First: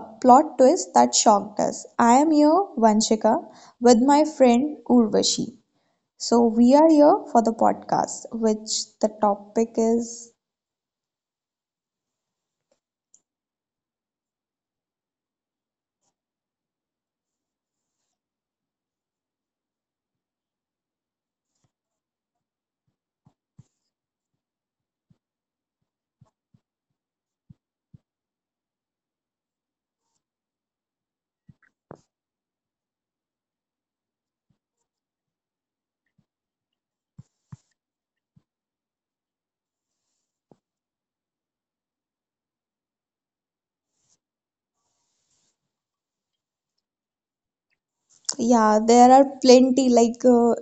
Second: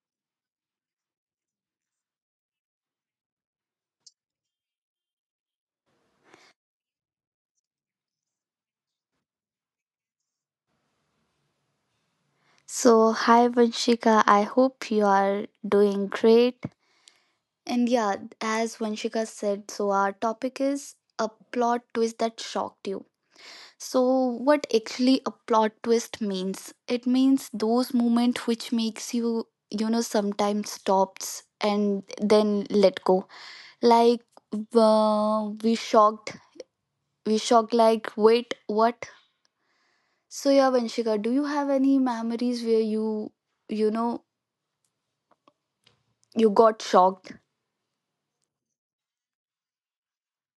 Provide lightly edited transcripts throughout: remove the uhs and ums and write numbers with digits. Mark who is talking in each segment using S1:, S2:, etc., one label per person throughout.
S1: plot twist that shocked us. I am here, Vanshika, with my friend Urvashi. So, we are here for the podcast, which the topic is
S2: So, hi Vanshika, I hope you are doing great. And yeah, as Vanshika said, so our topic is a plot twist that shocked you. So, what actually a plot twist means? It means those moments which makes you, you know, sometimes stops and then let go. Like, uh, we shocked, we shocked, like, wait, what? So, yeah, Vanshika, do you have any memories where you know, you got shocked?
S1: yeah, there are plenty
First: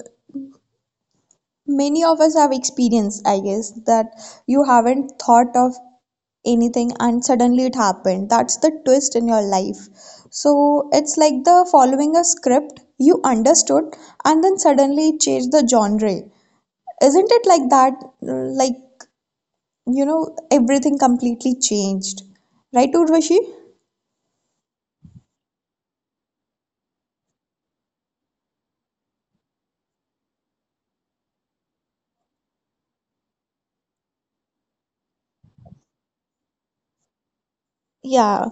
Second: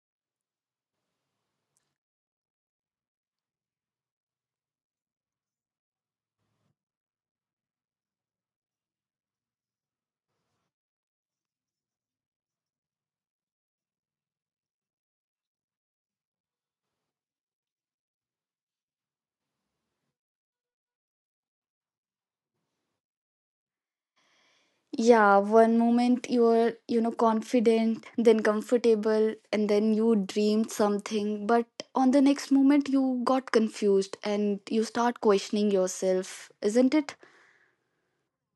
S1: many of us have experienced, I guess, that you haven't thought of anything and suddenly it happened. That's the twist in your life. So it's like the following a script you understood and then suddenly it changed the genre. Isn't it like that? Like, you know, everything completely changed. Right, Urvashi?
S2: Yeah, one moment you were, you know, confident, then comfortable, and then you dreamed something, but on the next moment you got confused and you start questioning yourself, isn't it?
S1: Yeah,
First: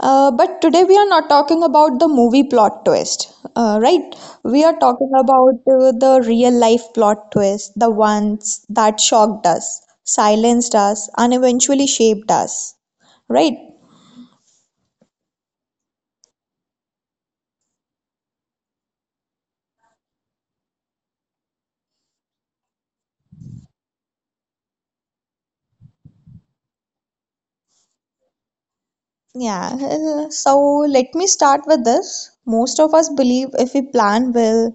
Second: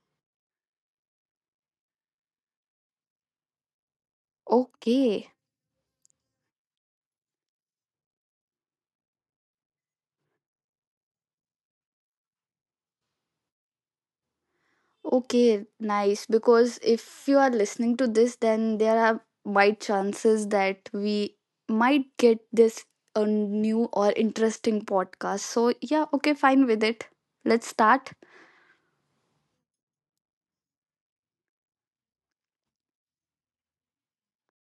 S1: but today we are not talking about the movie plot twist, right? We are talking
S2: Okay,
S1: about the real life plot twist, the ones that shocked us, silenced us, and eventually shaped us, right?
S2: okay, nice. Because if you are listening to this, then there are wide chances that we might get this a new or interesting podcast. So, yeah, okay, fine with it. Let's start.
S1: Yeah, so let me start with this. Most of us believe if we plan well,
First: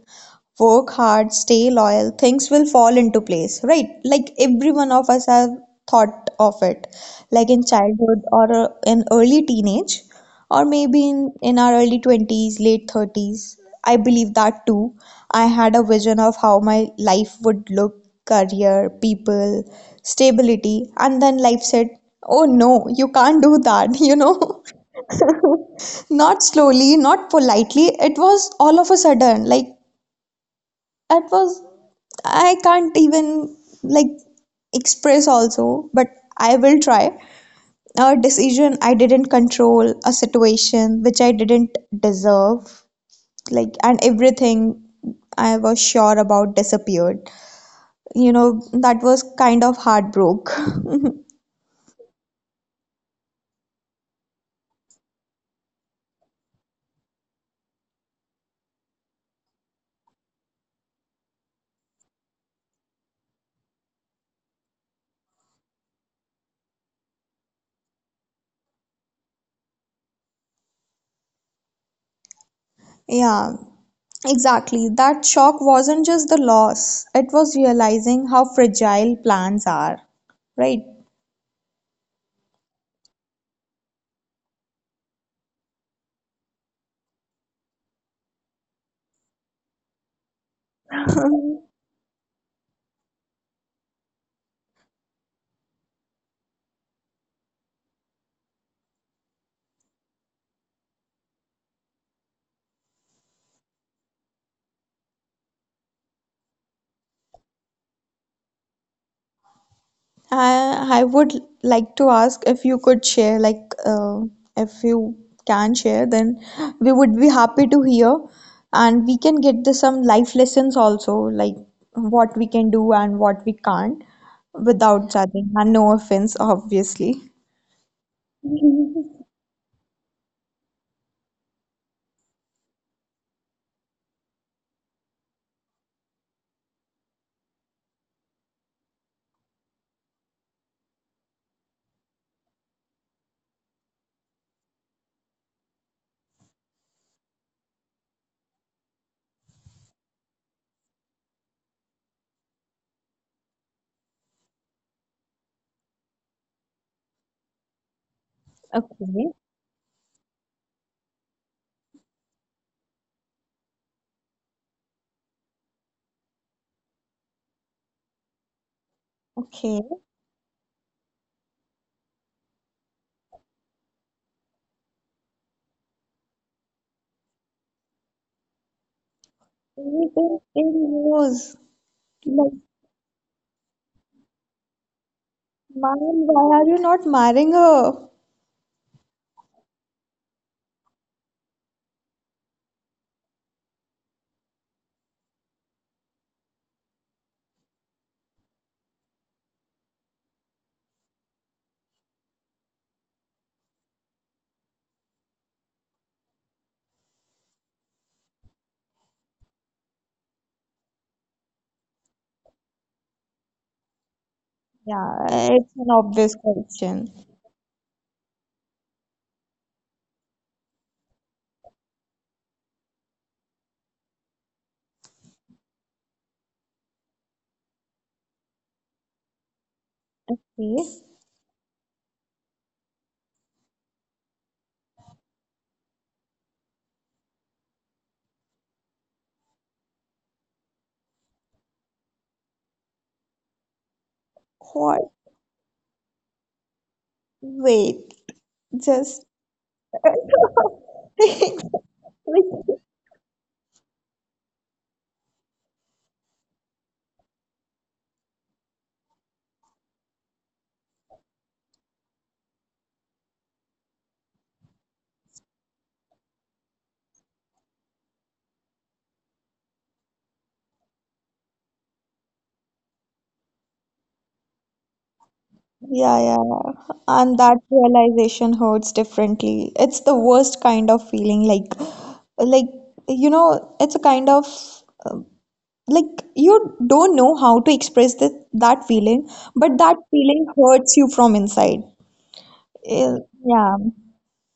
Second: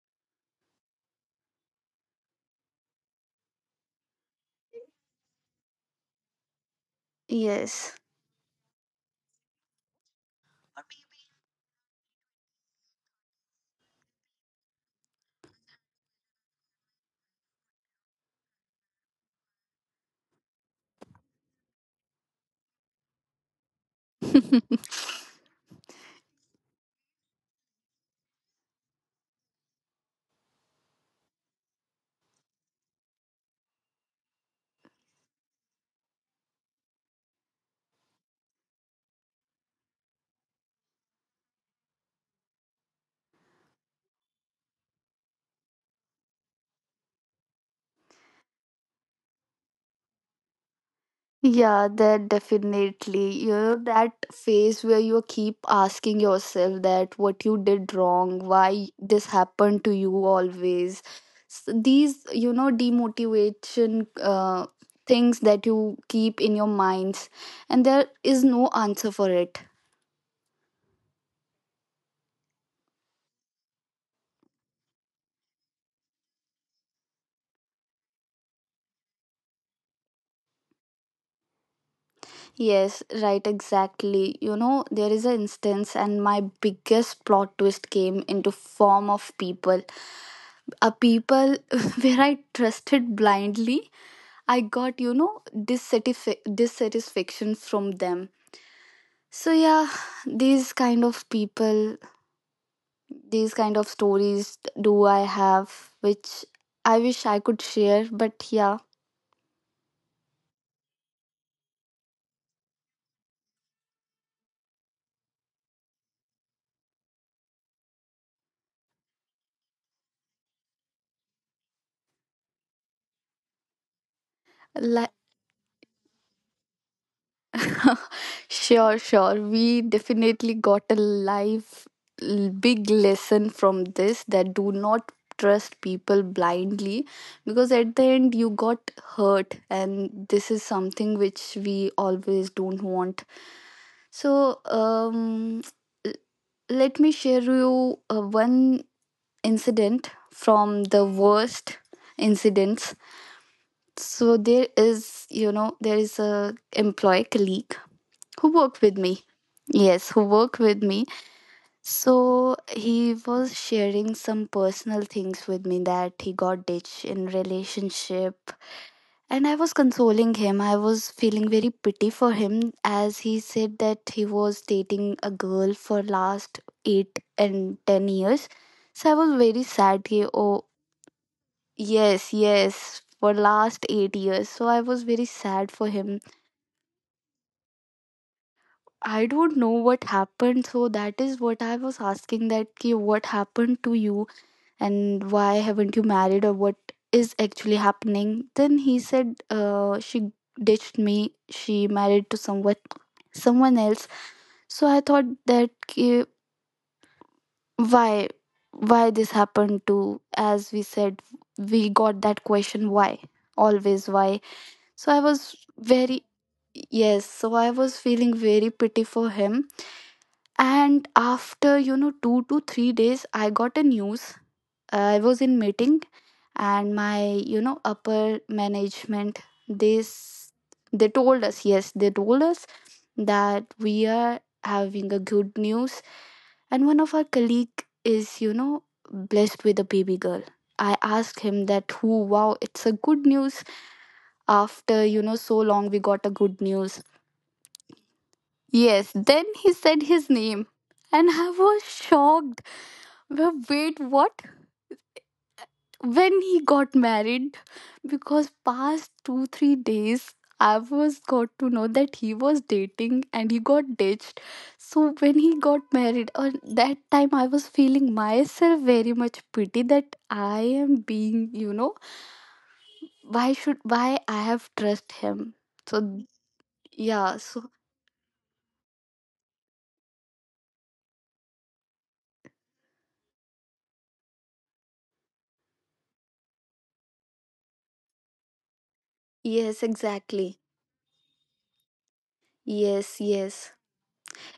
S1: work hard, stay loyal, things will fall into place, right? Like every one of us have thought of it, like in
S2: Yes.
S1: childhood or in early teenage or maybe in our early 20s, late 30s. I believe that too. I had a vision of how my life would look career, people, stability, and then life said, "Oh no, you can't do that," you know? Not slowly, not politely. It was all of a sudden. Like, it was, I can't even, like, express also, but I will try. A decision I didn't control, a situation which I didn't deserve, like and everything I was sure about disappeared. You know, that was kind of heartbroken.
S2: Yeah, that definitely. You know, that phase where you keep asking yourself that what you did wrong, why this happened to you always. S These, you know, demotivation things that you keep in your minds, and there is no answer for it.
S1: Yeah, exactly. That shock wasn't just the loss, it was realizing how fragile plans are, right?
S2: Yes, right, exactly. You know, there is an instance, and my biggest plot twist came into form of people. A people where I trusted blindly. I got, you know, dissatisfaction from them. So yeah, these kind of people, these kind of stories do I have, which I wish I could share. But yeah,
S1: I would like to ask if you could share, like, if you can share, then we would be happy to hear, and we can get the some life lessons also, like what we can do and what we can't, without
S2: like.
S1: judging. And no offense, obviously.
S2: Sure, sure, we definitely got a life big lesson from this that do not trust people blindly, because at the end you got hurt and this is something which we always don't want. So, l- let me share you one incident from the worst incidents. So there is, you know, there is a employee colleague who worked with me.
S1: Okay,
S2: Yes, who worked with me. So he was sharing some personal things with me that he got ditched in relationship and I was
S1: okay.
S2: consoling him. I was feeling very pity for him as he said that he was dating a girl for last 8 and 10 years. So I was very sad. He,
S1: Even in
S2: oh,
S1: news,
S2: yes,
S1: like,
S2: yes, for last 8 years. So I was very sad for
S1: man,
S2: him.
S1: why are you not marrying her?
S2: I don't know what happened. So that is what I was asking that ki, what happened to you and why haven't you married or what is actually happening. Then he said she ditched me. She married to someone, someone else. So I thought that, why why this happened to, as we said, we got that question, why, always why. So I
S1: Yeah,
S2: was
S1: it's an
S2: very,
S1: obvious question.
S2: yes, so I was feeling very pity for him. And after, you know, 2 to 3 days I got a news. I was in meeting and my, you know, upper management this,
S1: Okay.
S2: they told us, yes, they told us that we are having a good news and one of our colleague is, you know, blessed with a baby girl. I asked him that who, wow, it's a good news after,
S1: What?
S2: you know, so long we got a good news.
S1: Wait.
S2: Yes,
S1: Just
S2: then he said his name and I was shocked. Well, wait, what? When he got married? Because past 2 3 days I was got to know that he was dating and he got ditched. So when he got married, on that time I was feeling myself very much pity that I am being, you know, why should, why I have trust him.
S1: yeah,
S2: So
S1: yeah.
S2: yeah,
S1: And that
S2: so
S1: realization hurts differently. It's the worst kind of feeling, like you know, it's a kind of uh, like you don't know how to express that feeling, but
S2: yes,
S1: that feeling
S2: exactly.
S1: hurts you from inside.
S2: Yes,
S1: Eh,
S2: yes.
S1: yeah,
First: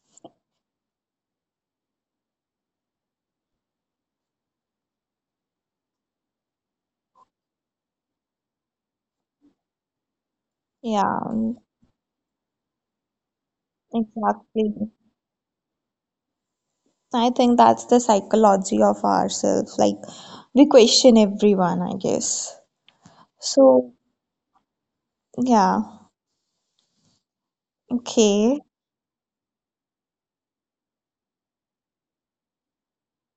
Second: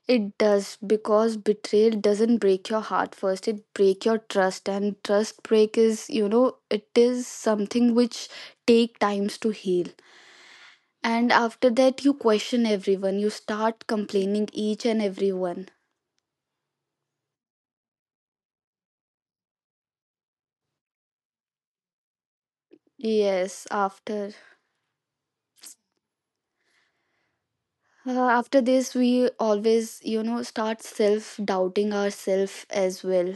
S2: It does because betrayal doesn't break your heart first. It break your trust, and trust break is, you know, it is something which take times to heal.
S1: yeah,
S2: And after that, you question everyone. You start complaining
S1: exactly.
S2: each and everyone.
S1: I think that's the psychology of ourselves. Like, we question everyone, I guess.
S2: Yes,
S1: So,
S2: after
S1: yeah, okay.
S2: after this, we always, you know, start self doubting ourselves as well.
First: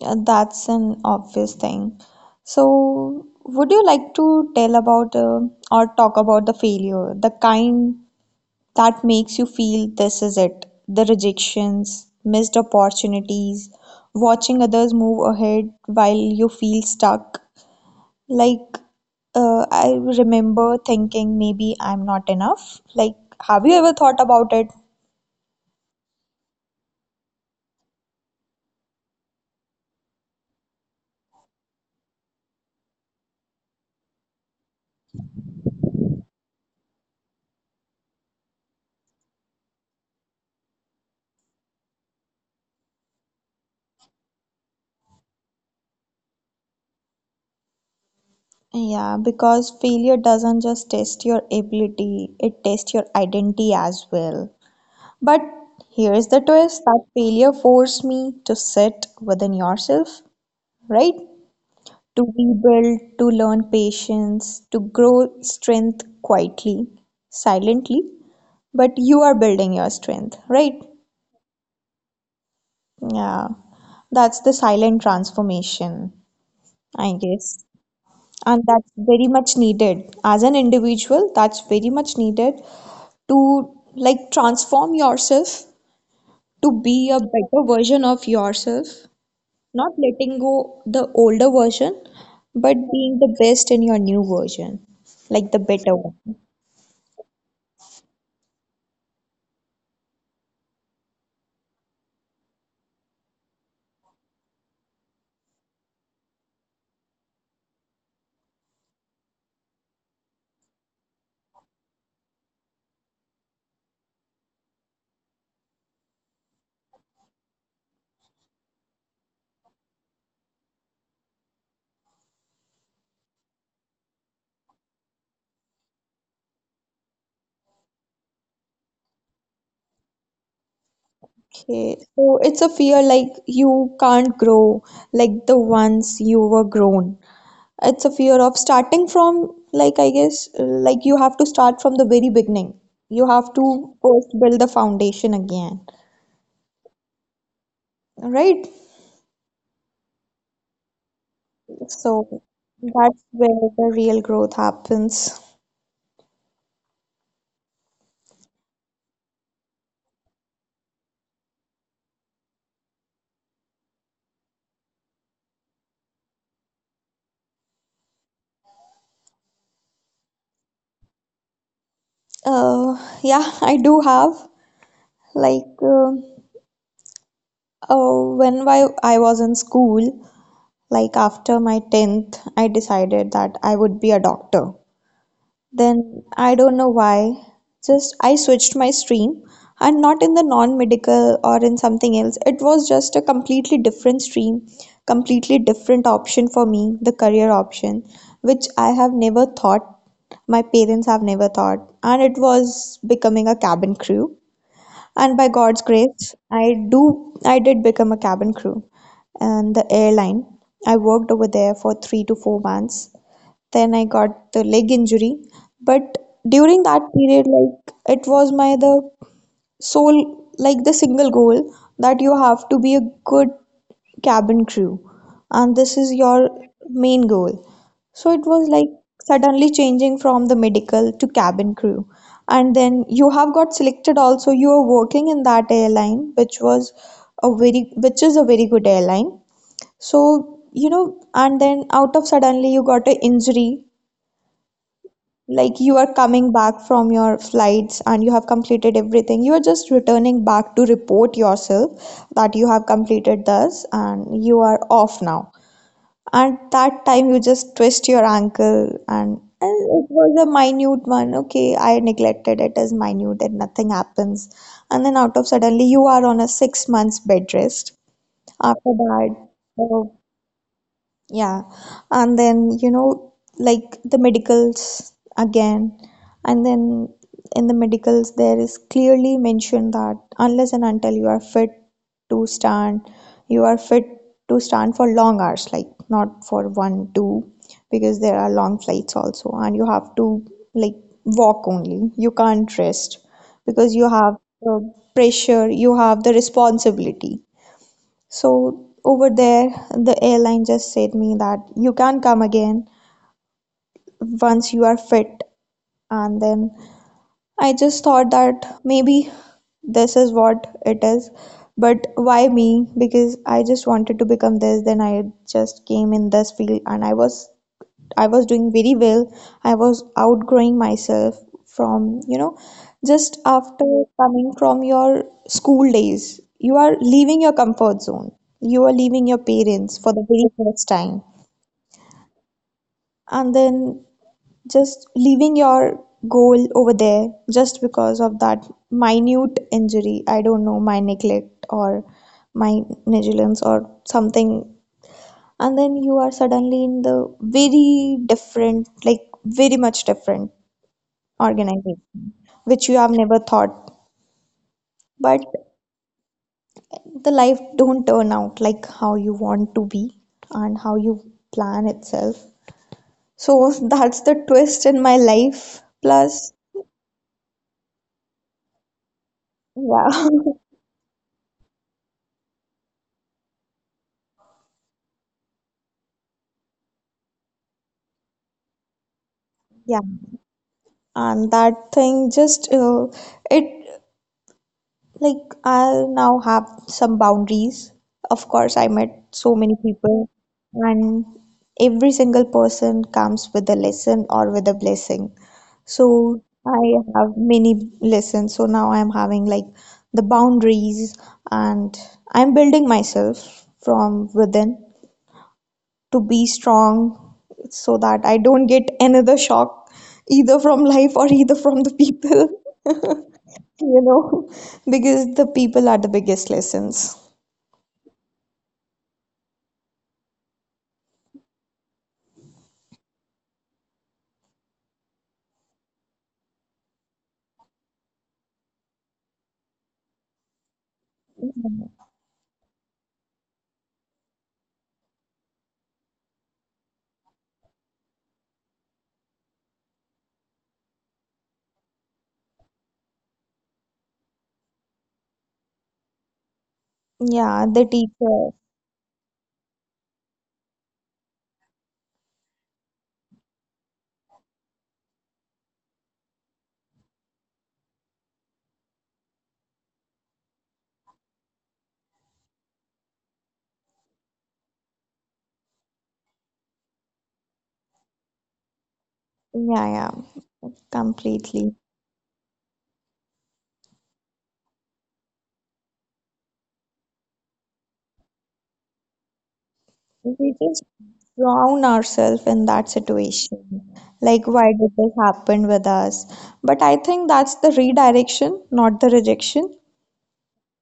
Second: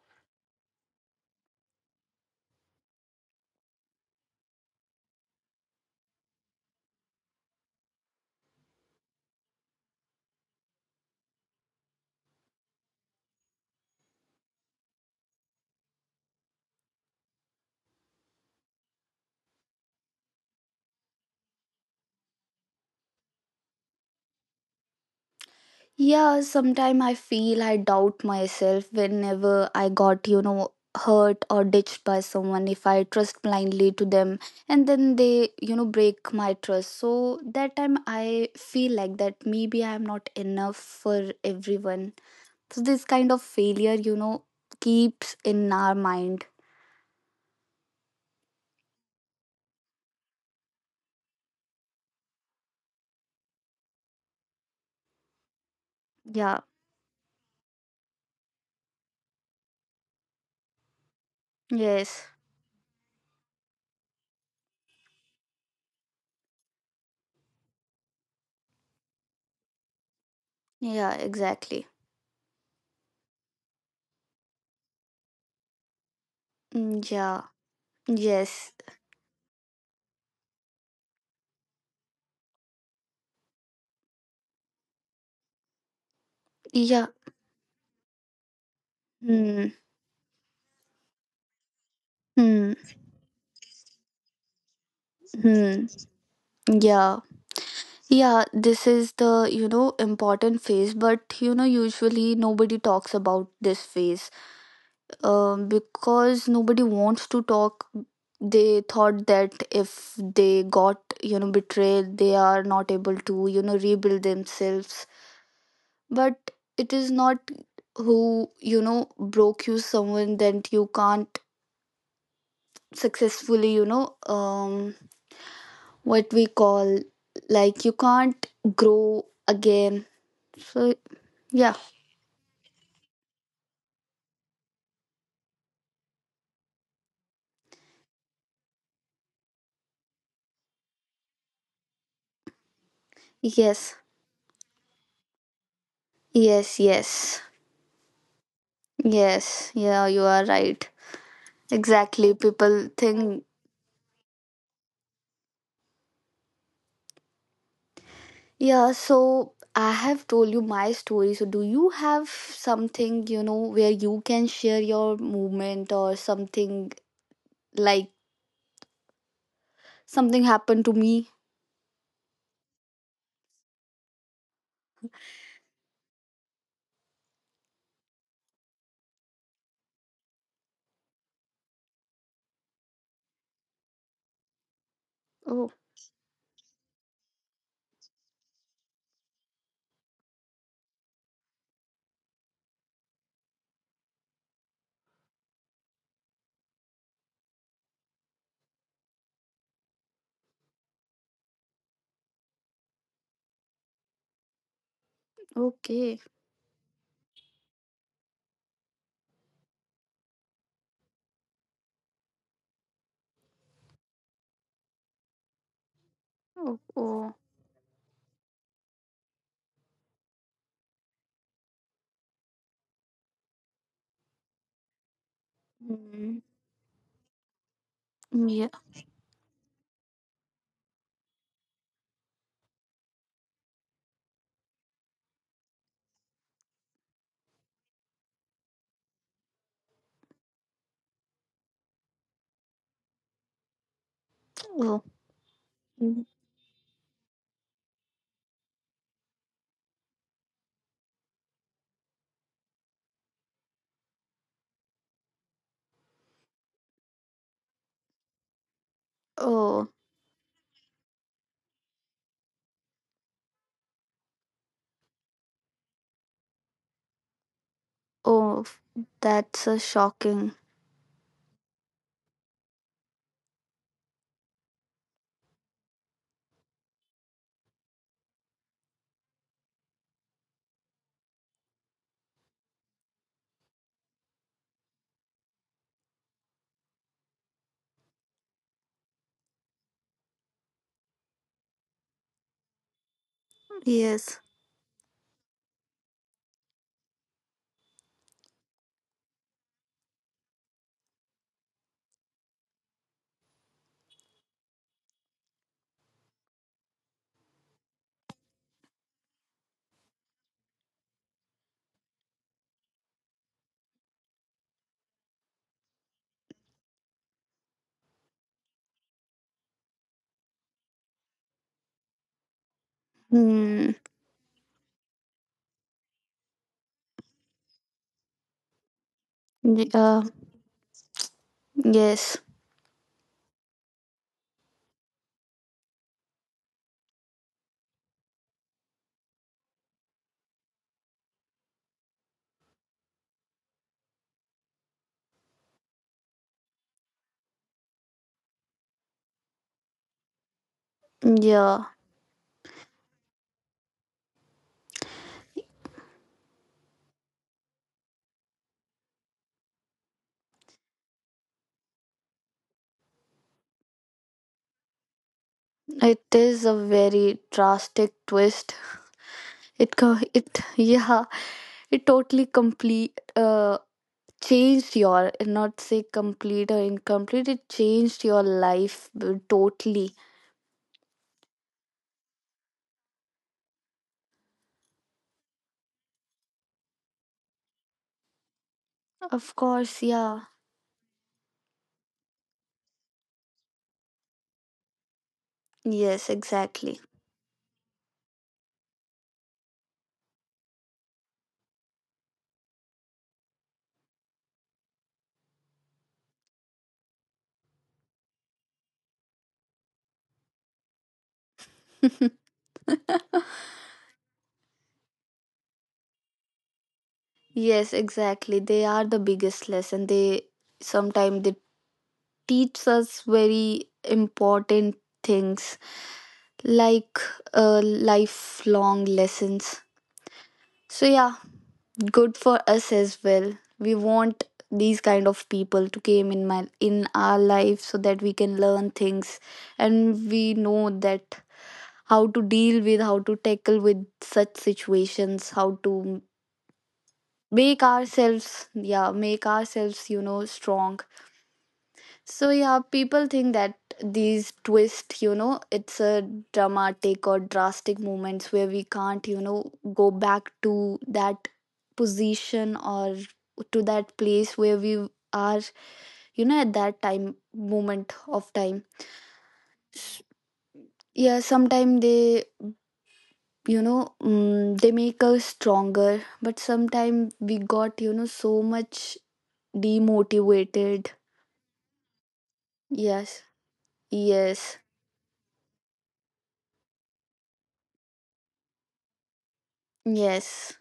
S1: Yeah, that's an obvious thing. So, would you like to tell about or talk about the failure, the kind that makes you feel this is it, the rejections, missed opportunities, watching others move ahead while you feel stuck? Like, I remember thinking maybe I'm not enough. Like, have you ever thought about it?
S2: Yeah, sometimes I feel I doubt myself whenever I got, you know, hurt or ditched by someone if I trust blindly to them and then they, you know, break my trust. So that time I feel like that maybe I'm not enough for everyone. So this kind of failure, you know, keeps in our mind.
S1: Yeah, because failure doesn't just test your ability, it tests your identity as well. But here's the
S2: Yeah.
S1: twist that failure forced me to sit within yourself, right? To
S2: Yes.
S1: rebuild, to learn patience, to grow strength quietly, silently. But you are building your strength, right?
S2: Yeah, exactly.
S1: Yeah, that's the silent transformation,
S2: Mm,
S1: I
S2: yeah.
S1: guess. And
S2: Yes.
S1: that's very much needed. As an individual, that's very much needed to like transform yourself to
S2: Yeah.
S1: be a better version of yourself,
S2: Hmm.
S1: not letting go the older version,
S2: Hmm.
S1: but being the best in your new version, like the
S2: Hmm.
S1: better one.
S2: Yeah. Yeah, this is the, you know, important phase, but you know, usually nobody talks about this phase. Because nobody wants to talk. They thought that if they got, you know, betrayed, they are not able to, you know, rebuild themselves. But it is not who, you know, broke you someone that you can't successfully, you know, what we call, like, you can't grow again. So, yeah.
S1: Okay, so it's a fear like you can't grow like the ones you were grown. It's a fear of starting from, like, I guess, like you have to start from the very beginning. You have to
S2: Yes,
S1: first build the foundation again,
S2: yes, yes,
S1: right?
S2: yes. Yeah, you are right.
S1: So
S2: Exactly. People
S1: that's
S2: think,
S1: where the real growth happens.
S2: yeah, so I have told you my story. So, do you have something, you know, where you can share your movement or something like something happened to me?
S1: Uh, yeah, I do have like. um Oh, when I was in school, like after my 10th, I decided that I would be a doctor.
S2: Oh,
S1: Then I don't know why, just I switched my stream and not in the non-medical or in something else. It was just a completely different stream, completely different option for me, the career option, which I have never thought, my parents have never thought, and it was becoming a cabin crew. And by God's
S2: okay.
S1: grace, I did become a cabin crew and the airline. I worked over there for 3 to 4 months. Then I got the leg injury. But
S2: Oh,
S1: during that
S2: oh.
S1: period, like it was my the so like the single goal that you have to be a good cabin crew and this is
S2: Mm,
S1: your main goal, so it was
S2: yeah.
S1: like suddenly changing from the medical to cabin crew, and then you have got selected also, you are working in that airline which was a very which is a very good airline, so you know, and then out of suddenly you got an injury,
S2: Oh,
S1: like you are
S2: mm.
S1: coming back from your flights and you have completed everything, you are just returning back to report yourself that you have completed this and you are off now, and that time you just twist your ankle and
S2: Oh,
S1: it was a minute one. Okay, I neglected it as minute and nothing happens, and then out of suddenly you are on a 6 months bed rest
S2: oh,
S1: after that.
S2: that's
S1: uh,
S2: shocking.
S1: yeah, and then you know, like the medicals again, and then in the medicals, there is clearly mentioned that unless and until you are fit to stand, you are fit to stand for long hours, like not for one, two, because there are long flights also, and you have to like walk only, you can't rest because you have
S2: Yes.
S1: the pressure, you have the responsibility. So over there, the airline just said me that you can come again once you are fit. And then I just thought that maybe this is what it is. But why me? Because I just wanted to become this, then I just came in this field and I was doing very well. I was outgrowing myself from, you know, just
S2: Hmm.
S1: after coming from your school days. You are leaving your comfort zone. You are leaving your parents for the
S2: Yeah.
S1: very first time.
S2: Yes.
S1: And then just leaving your goal over there just because of that minute injury. I don't know, my neglect or my negligence or something, and then you are suddenly in the very different, like very much different
S2: Yeah.
S1: organization which you have never thought, but the life don't turn out like how you want to be and how you plan itself. So that's the twist in my life
S2: It
S1: plus
S2: is a very drastic twist.
S1: yeah.
S2: It, yeah, it totally complete changed your, not say complete or incomplete. It changed your life
S1: Yeah,
S2: totally.
S1: and that thing just it. Like, I now have some boundaries. Of course, I met so
S2: Of
S1: many
S2: course,
S1: people,
S2: yeah.
S1: and every single person comes with a lesson or with a blessing.
S2: Yes,
S1: So, I
S2: exactly.
S1: have many lessons. So, now I'm having like the boundaries, and I'm building myself from within to be strong so that I don't get another shock either from life or either from the people. You know, because the people are the biggest lessons.
S2: Yes, exactly. They are the biggest lesson. They, sometimes they teach us very important things like lifelong lessons. So yeah, good for us as well. We want these kind of people to came in my, in our life so that we can learn things and we know that how to deal with, how to tackle with such situations, how to
S1: Yeah,
S2: make
S1: the teacher.
S2: ourselves, yeah, make ourselves, you know, strong. So yeah, people think that these twists, you know, it's a dramatic or drastic moments where we can't, you know, go back to that position or to that place where we are, you know, at that time, moment of time.
S1: Yeah, yeah,
S2: S- Yeah,
S1: completely.
S2: sometimes they, you know, mm, they make us stronger, but sometimes we got, you know, so much
S1: We just
S2: demotivated.
S1: drown ourselves in that
S2: Yes,
S1: situation. Like, why
S2: yes,
S1: did this happen with us? But I think that's the redirection, not the rejection.
S2: yes.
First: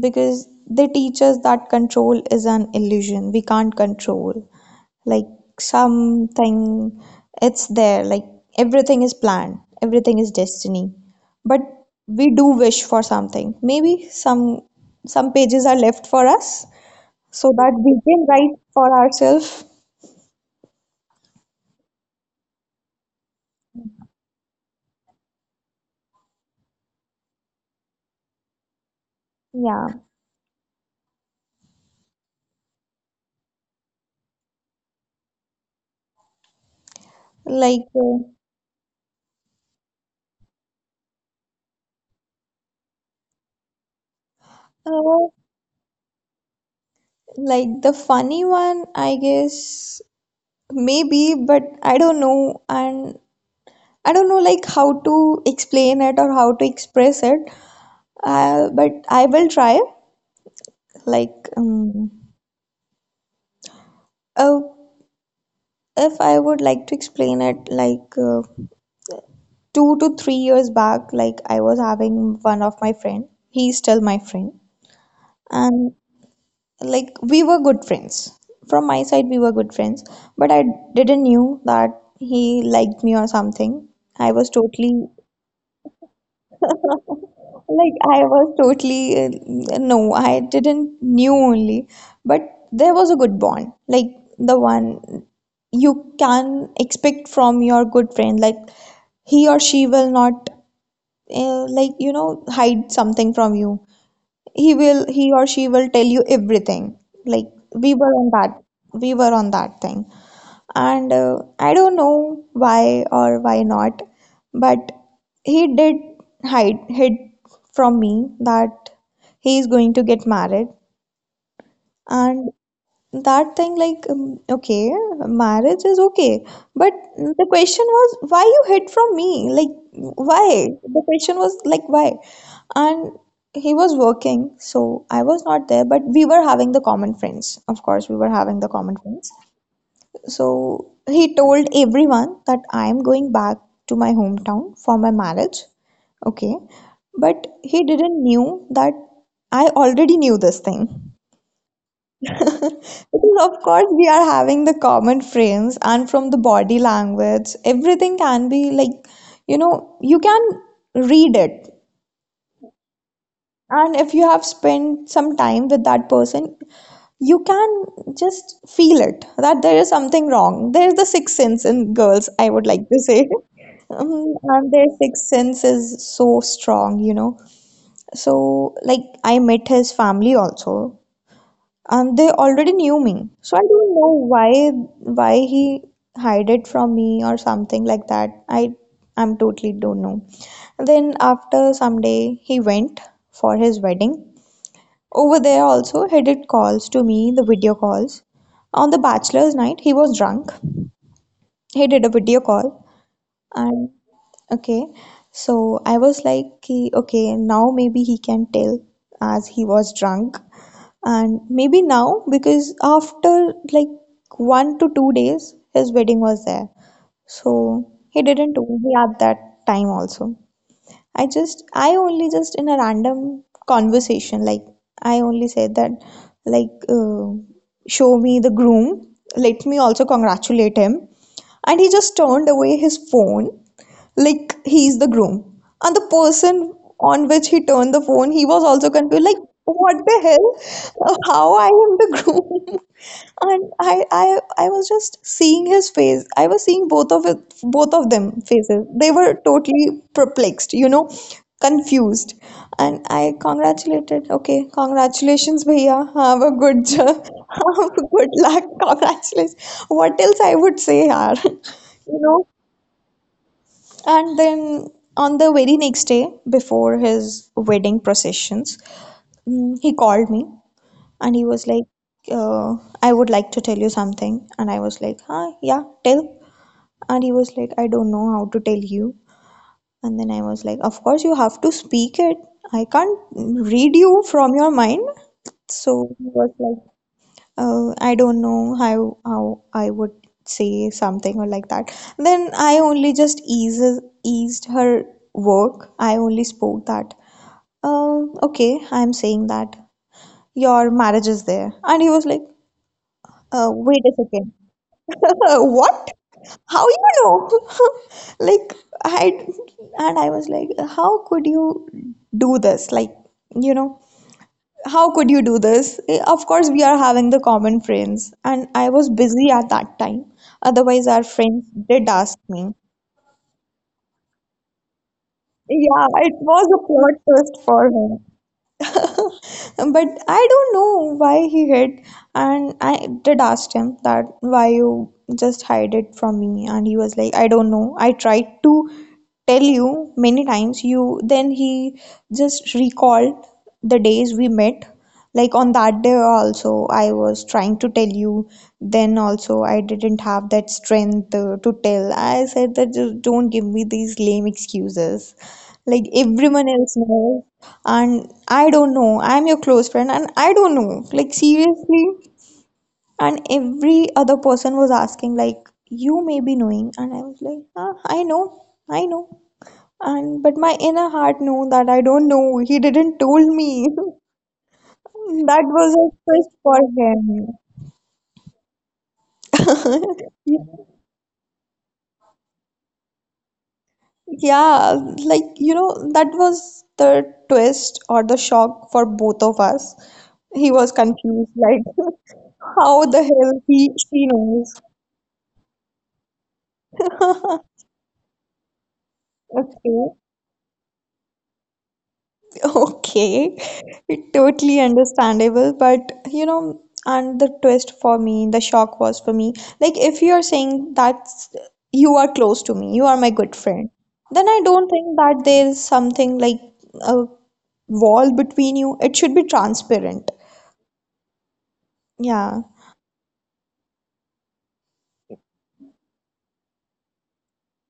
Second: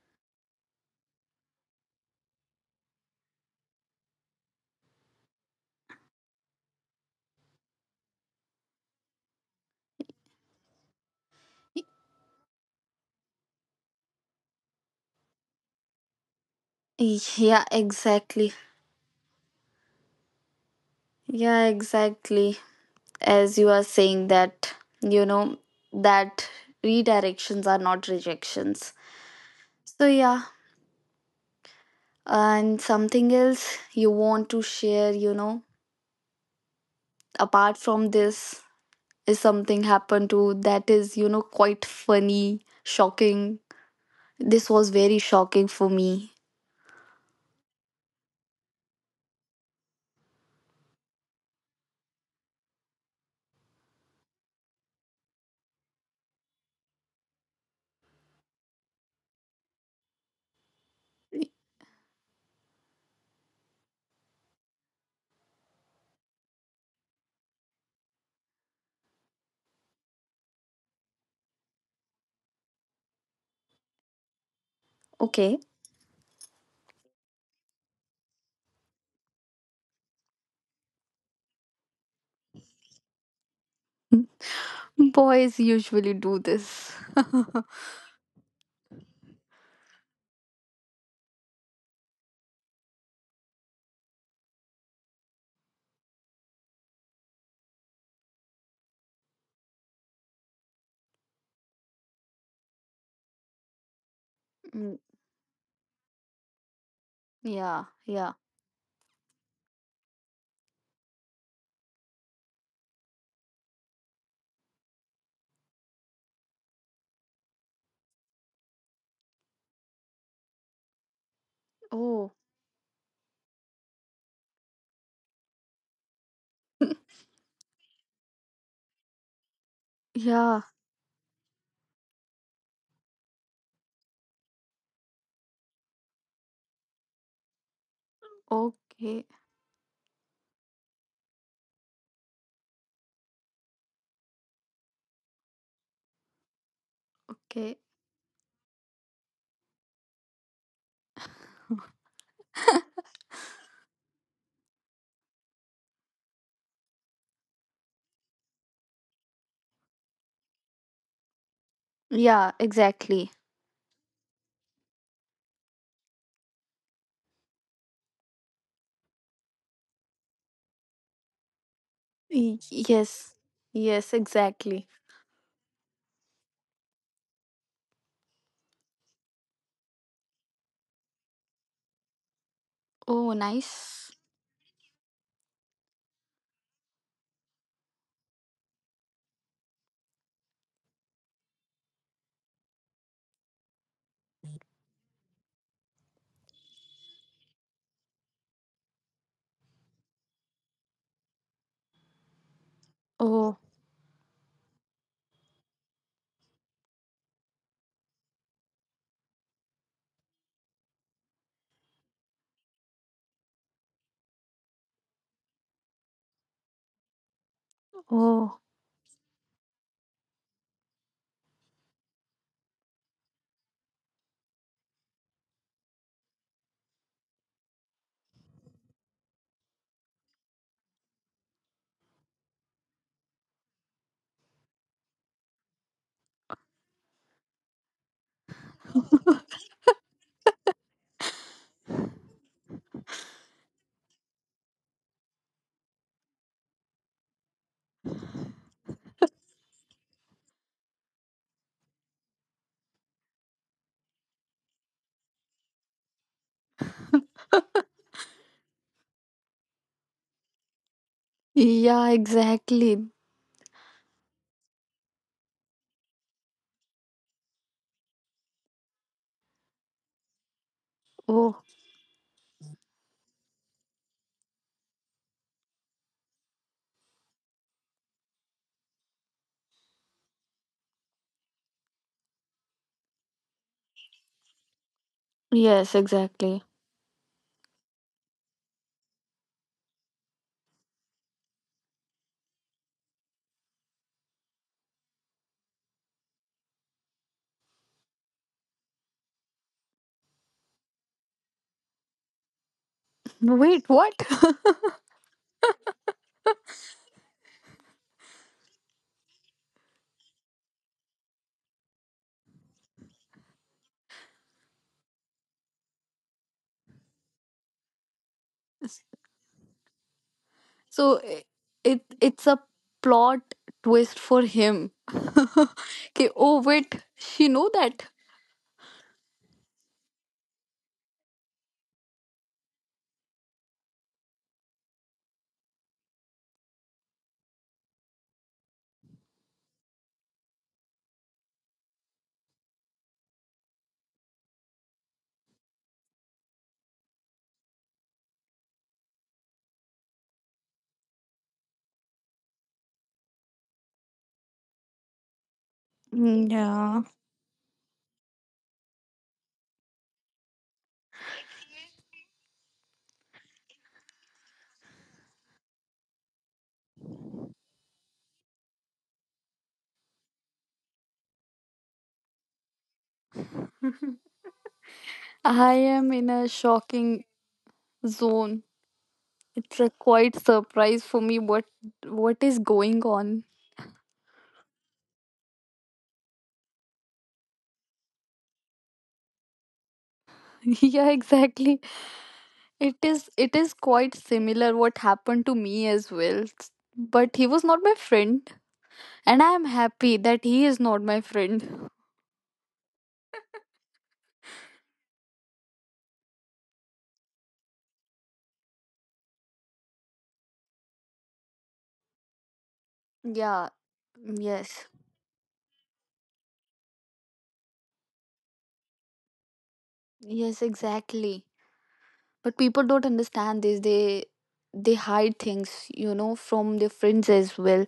S1: Because they teach us that control is an illusion, we can't control like something. It's there, like everything is planned, everything is destiny, but we do wish for something. Maybe some pages are left for us so
S2: Yeah,
S1: that we can
S2: exactly.
S1: write for ourselves.
S2: Yeah, exactly. As you are saying that, you know, that redirections are not rejections.
S1: Yeah,
S2: So, yeah, and something else you want to share, you know, apart
S1: like
S2: from
S1: uh,
S2: this, is something happened to that is, you know, quite funny, shocking. This was very
S1: uh,
S2: shocking for me.
S1: like the funny one I guess, maybe, but I don't know. And I don't know like how to explain it or how to express it, but I will try. Like, uh, if I would like to explain it, like 2 to 3 years back, like I was having one of my friend. He's still my friend,
S2: Okay.
S1: and like we were good friends. From my side, we were good friends, but I didn't knew that he liked me or something. I was totally
S2: Boys usually do this.
S1: like I was totally no, I didn't knew only, but there was a good bond, like the one you can expect from your good friend. Like he or she will not like you know hide something from you. He
S2: Mm,
S1: will he or she will tell you everything. Like
S2: yeah,
S1: we were on
S2: yeah.
S1: that we were on that thing and I don't know why or why not, but he did hide hid from me that he is going to get married,
S2: Oh,
S1: and that thing like okay, marriage is okay, but the question was why you hid from me, like
S2: yeah.
S1: why? The question was like why, and he was working, so I was not there, but we were having the common friends. Of course, we were having the common
S2: Okay,
S1: friends, so he told everyone that I am going back to my hometown for my marriage. Okay. But
S2: okay.
S1: he didn't knew that I already knew this thing. Because of course we are having the common friends and from the body language, everything can be like, you know, you can read it.
S2: Yeah, exactly.
S1: And if you have spent some time with that person, you can just feel it that there is something wrong. There's the sixth sense in girls, I would like to say.
S2: Yes, yes,
S1: And
S2: exactly.
S1: their sixth sense is so strong. So, like, I met his family also, and
S2: Oh,
S1: they already
S2: nice.
S1: knew me. So I don't know why he hid it from me or something like that. I'm totally don't know. Then after some day, he went for his wedding. Over there also he did calls to me, the video calls. On the bachelor's night, he was drunk. He did a video
S2: Oh,
S1: call, and okay. So I was like, Okay, now maybe he can tell as he was drunk. And maybe now because after like 1 to 2 days, his wedding was there. So
S2: oh.
S1: he didn't told me at that time also. I only just in a random conversation, like, I only said that, like, show me the groom, let me also congratulate him. And he just turned away his phone like he's the groom. And the person on which he turned the phone, he was also confused, like, what the hell? How I am the groom? And I was just seeing his face. I was seeing both of them faces. They were totally perplexed, confused. And I congratulated. Okay, congratulations, bhaiya. Have a good job. Have a good luck. Congratulations. What else I would say, yaar?
S2: Yeah,
S1: You know.
S2: exactly.
S1: And then on the very next day, before his wedding processions, he called me and he
S2: Oh,
S1: was like, uh, I would like to tell you something. And I was like, huh, yeah, tell. And he was like, I don't know how to tell you. And then I was like, of course, you have to speak it. I can't read you from your mind.
S2: yes,
S1: So he was
S2: exactly.
S1: like, I don't know how I would say something or like that. Then I only just eases eased her work. I only spoke that. Uh, okay, I'm saying that your marriage is there, and he was like,
S2: Wait,
S1: wait a
S2: what?
S1: second, what? How you know? Like, I and I was like, how could you do this? Like, you know how could you do this? Of course, we are having the common friends, and I was busy at that time. Otherwise,
S2: so
S1: our
S2: i-
S1: friends
S2: it,
S1: did ask
S2: it's a
S1: me.
S2: plot twist for him.
S1: Yeah,
S2: Okay,
S1: it
S2: oh
S1: was a
S2: wait,
S1: plot
S2: she
S1: twist
S2: know
S1: for
S2: that.
S1: me. But I don't know why he hid, and I did ask him that why you just hide it from me. And he was like, I don't know, I tried to tell you many times. You then he just recalled the days we met. Like on that day also I was trying to tell you. Then also I didn't have that strength to tell. I said that just don't give me these lame excuses like
S2: Mm,
S1: everyone else
S2: yeah.
S1: knows. And I don't know. I'm your close friend, and I don't know. Like, seriously. And every other person was asking, like, you may be knowing. And I was like, ah, I know, I know. And but my inner heart knew that I don't know. He didn't told me. That
S2: I
S1: was a
S2: am in a
S1: twist for
S2: shocking zone. It's a
S1: him.
S2: quite surprise for me what is going on.
S1: Yeah, like, that was the twist or the shock for both of us. He was
S2: Yeah,
S1: confused,
S2: exactly,
S1: like,
S2: it
S1: how the
S2: is, it
S1: hell
S2: is
S1: he
S2: quite
S1: she knows.
S2: similar what happened to me as well. But he was not my friend and I am
S1: Okay.
S2: happy that he is not my friend.
S1: Okay. Totally understandable, but and the twist for me, the shock was for me, like if you are saying that you are close to me, you are my good
S2: Yeah,
S1: friend, then I
S2: yes,
S1: don't think that there is something like a wall between you. It should be transparent.
S2: yes, exactly. But
S1: Yeah.
S2: people don't understand this. They hide things, you know, from their friends as well,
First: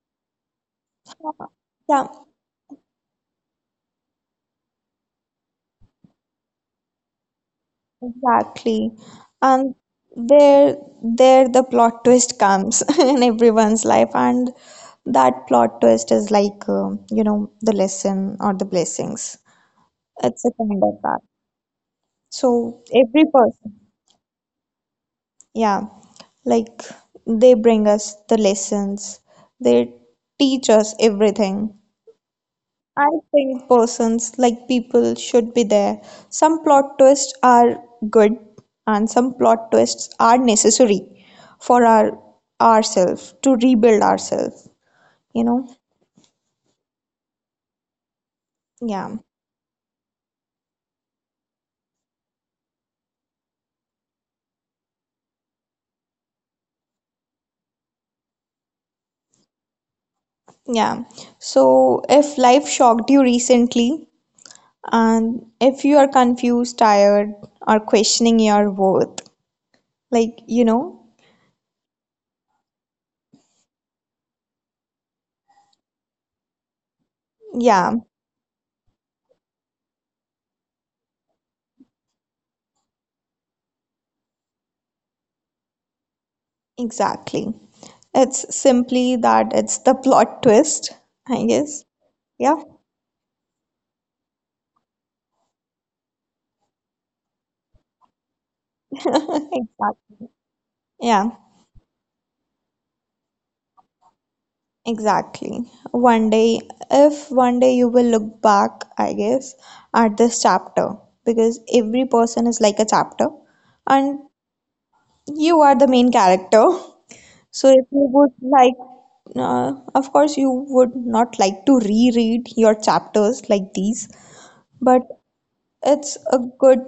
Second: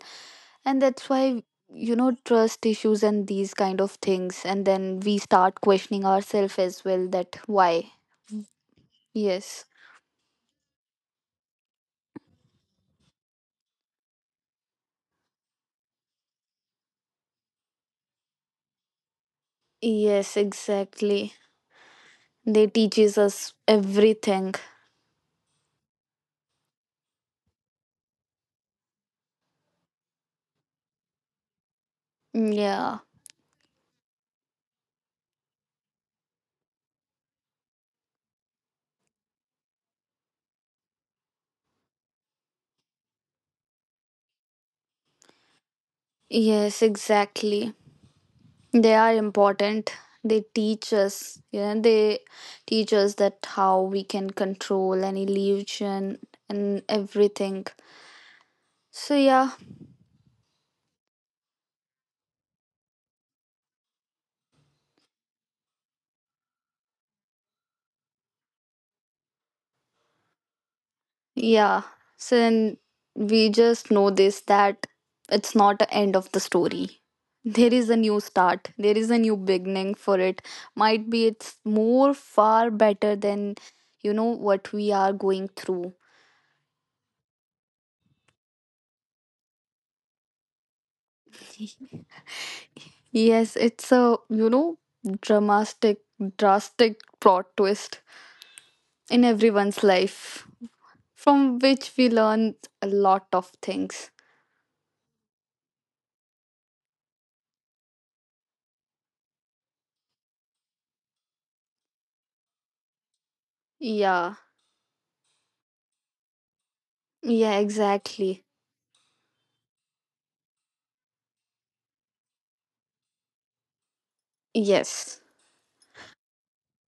S2: and that's why, you
S1: Yeah.
S2: know, trust issues and these kind of things, and then we start questioning ourselves as well, that why.
S1: Exactly.
S2: Yes,
S1: And there there the plot twist comes in everyone's life, and that plot twist is like the lesson or the blessings.
S2: yes,
S1: It's a kind of that.
S2: exactly. They
S1: So
S2: teaches
S1: every
S2: us
S1: person,
S2: everything.
S1: yeah, like they bring us the lessons. They teach us everything.
S2: Yeah.
S1: I think persons like people should be there. Some plot twists are good and some plot twists are necessary for ourselves to rebuild ourselves, you know?
S2: Yes, exactly. They are
S1: Yeah.
S2: important. They teach us, yeah, they teach us that how we can control an illusion and everything. So yeah,
S1: Yeah. So if life shocked you recently and if you are confused, tired or questioning your worth, like, you know?
S2: yeah. So then we just know this that it's not the end of the story. There is
S1: Yeah,
S2: a new start. There is a new beginning for it. Might be it's more far better than, you know, what we are going through.
S1: exactly. It's simply that it's the plot twist, I guess. Yeah.
S2: Yes, it's a, you know, dramatic, drastic plot twist in everyone's
S1: Exactly.
S2: life
S1: Yeah,
S2: from which we learn a lot of things.
S1: exactly. One day, if one day you will look back, I guess, at this chapter, because every person is like a chapter, and
S2: Yeah,
S1: you are the main character.
S2: yeah,
S1: So if you would
S2: exactly.
S1: like, of course, you would not like to reread your chapters like these, but
S2: Yes.
S1: it's a good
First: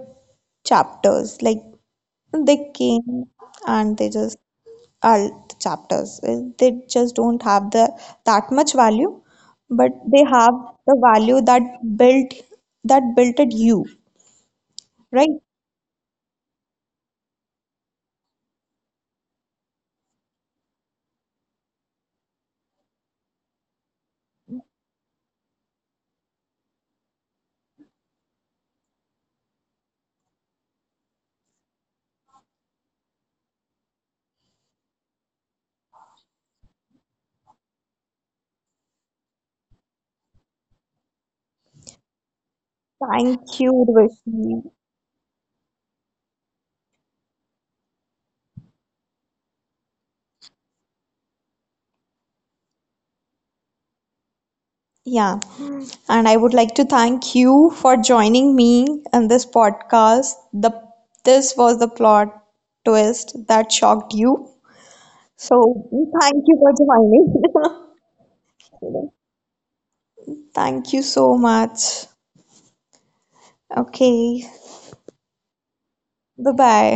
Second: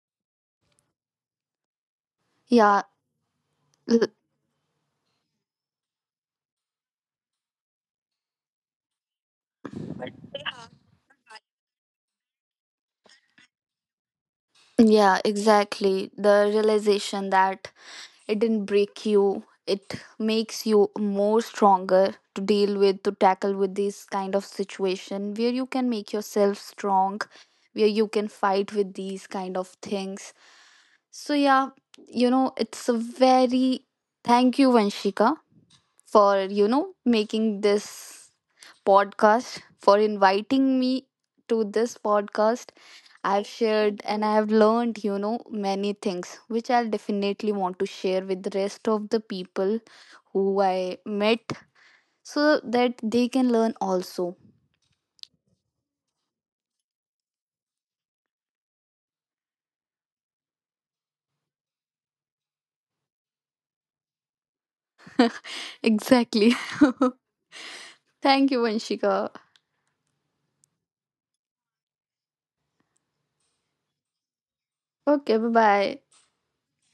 S1: chapters. Like they
S2: Yeah,
S1: came and they
S2: l-
S1: just all the chapters. They just don't have the that much value, but they have the value that built builted you,
S2: yeah,
S1: right?
S2: exactly. The realization that it didn't break you, it makes you more stronger to deal with, to tackle with this kind of situation where you can make yourself strong, where you can fight with these kind of things. So yeah, you know, it's a very, thank you Vanshika, for, you know, making this podcast, for inviting me to this podcast. I've
S1: Thank you,
S2: shared and I have
S1: Urvashi.
S2: learned, you know, many things which I'll definitely want to share with the rest of the people who I met so that they can learn also.
S1: Yeah, and I would like to thank you for joining me in this podcast. The this was the plot twist that shocked you. So thank
S2: Exactly.
S1: you for joining.
S2: Thank you, Vanshika.
S1: Thank you so much. Okay,
S2: Okay, bye-bye.
S1: bye bye.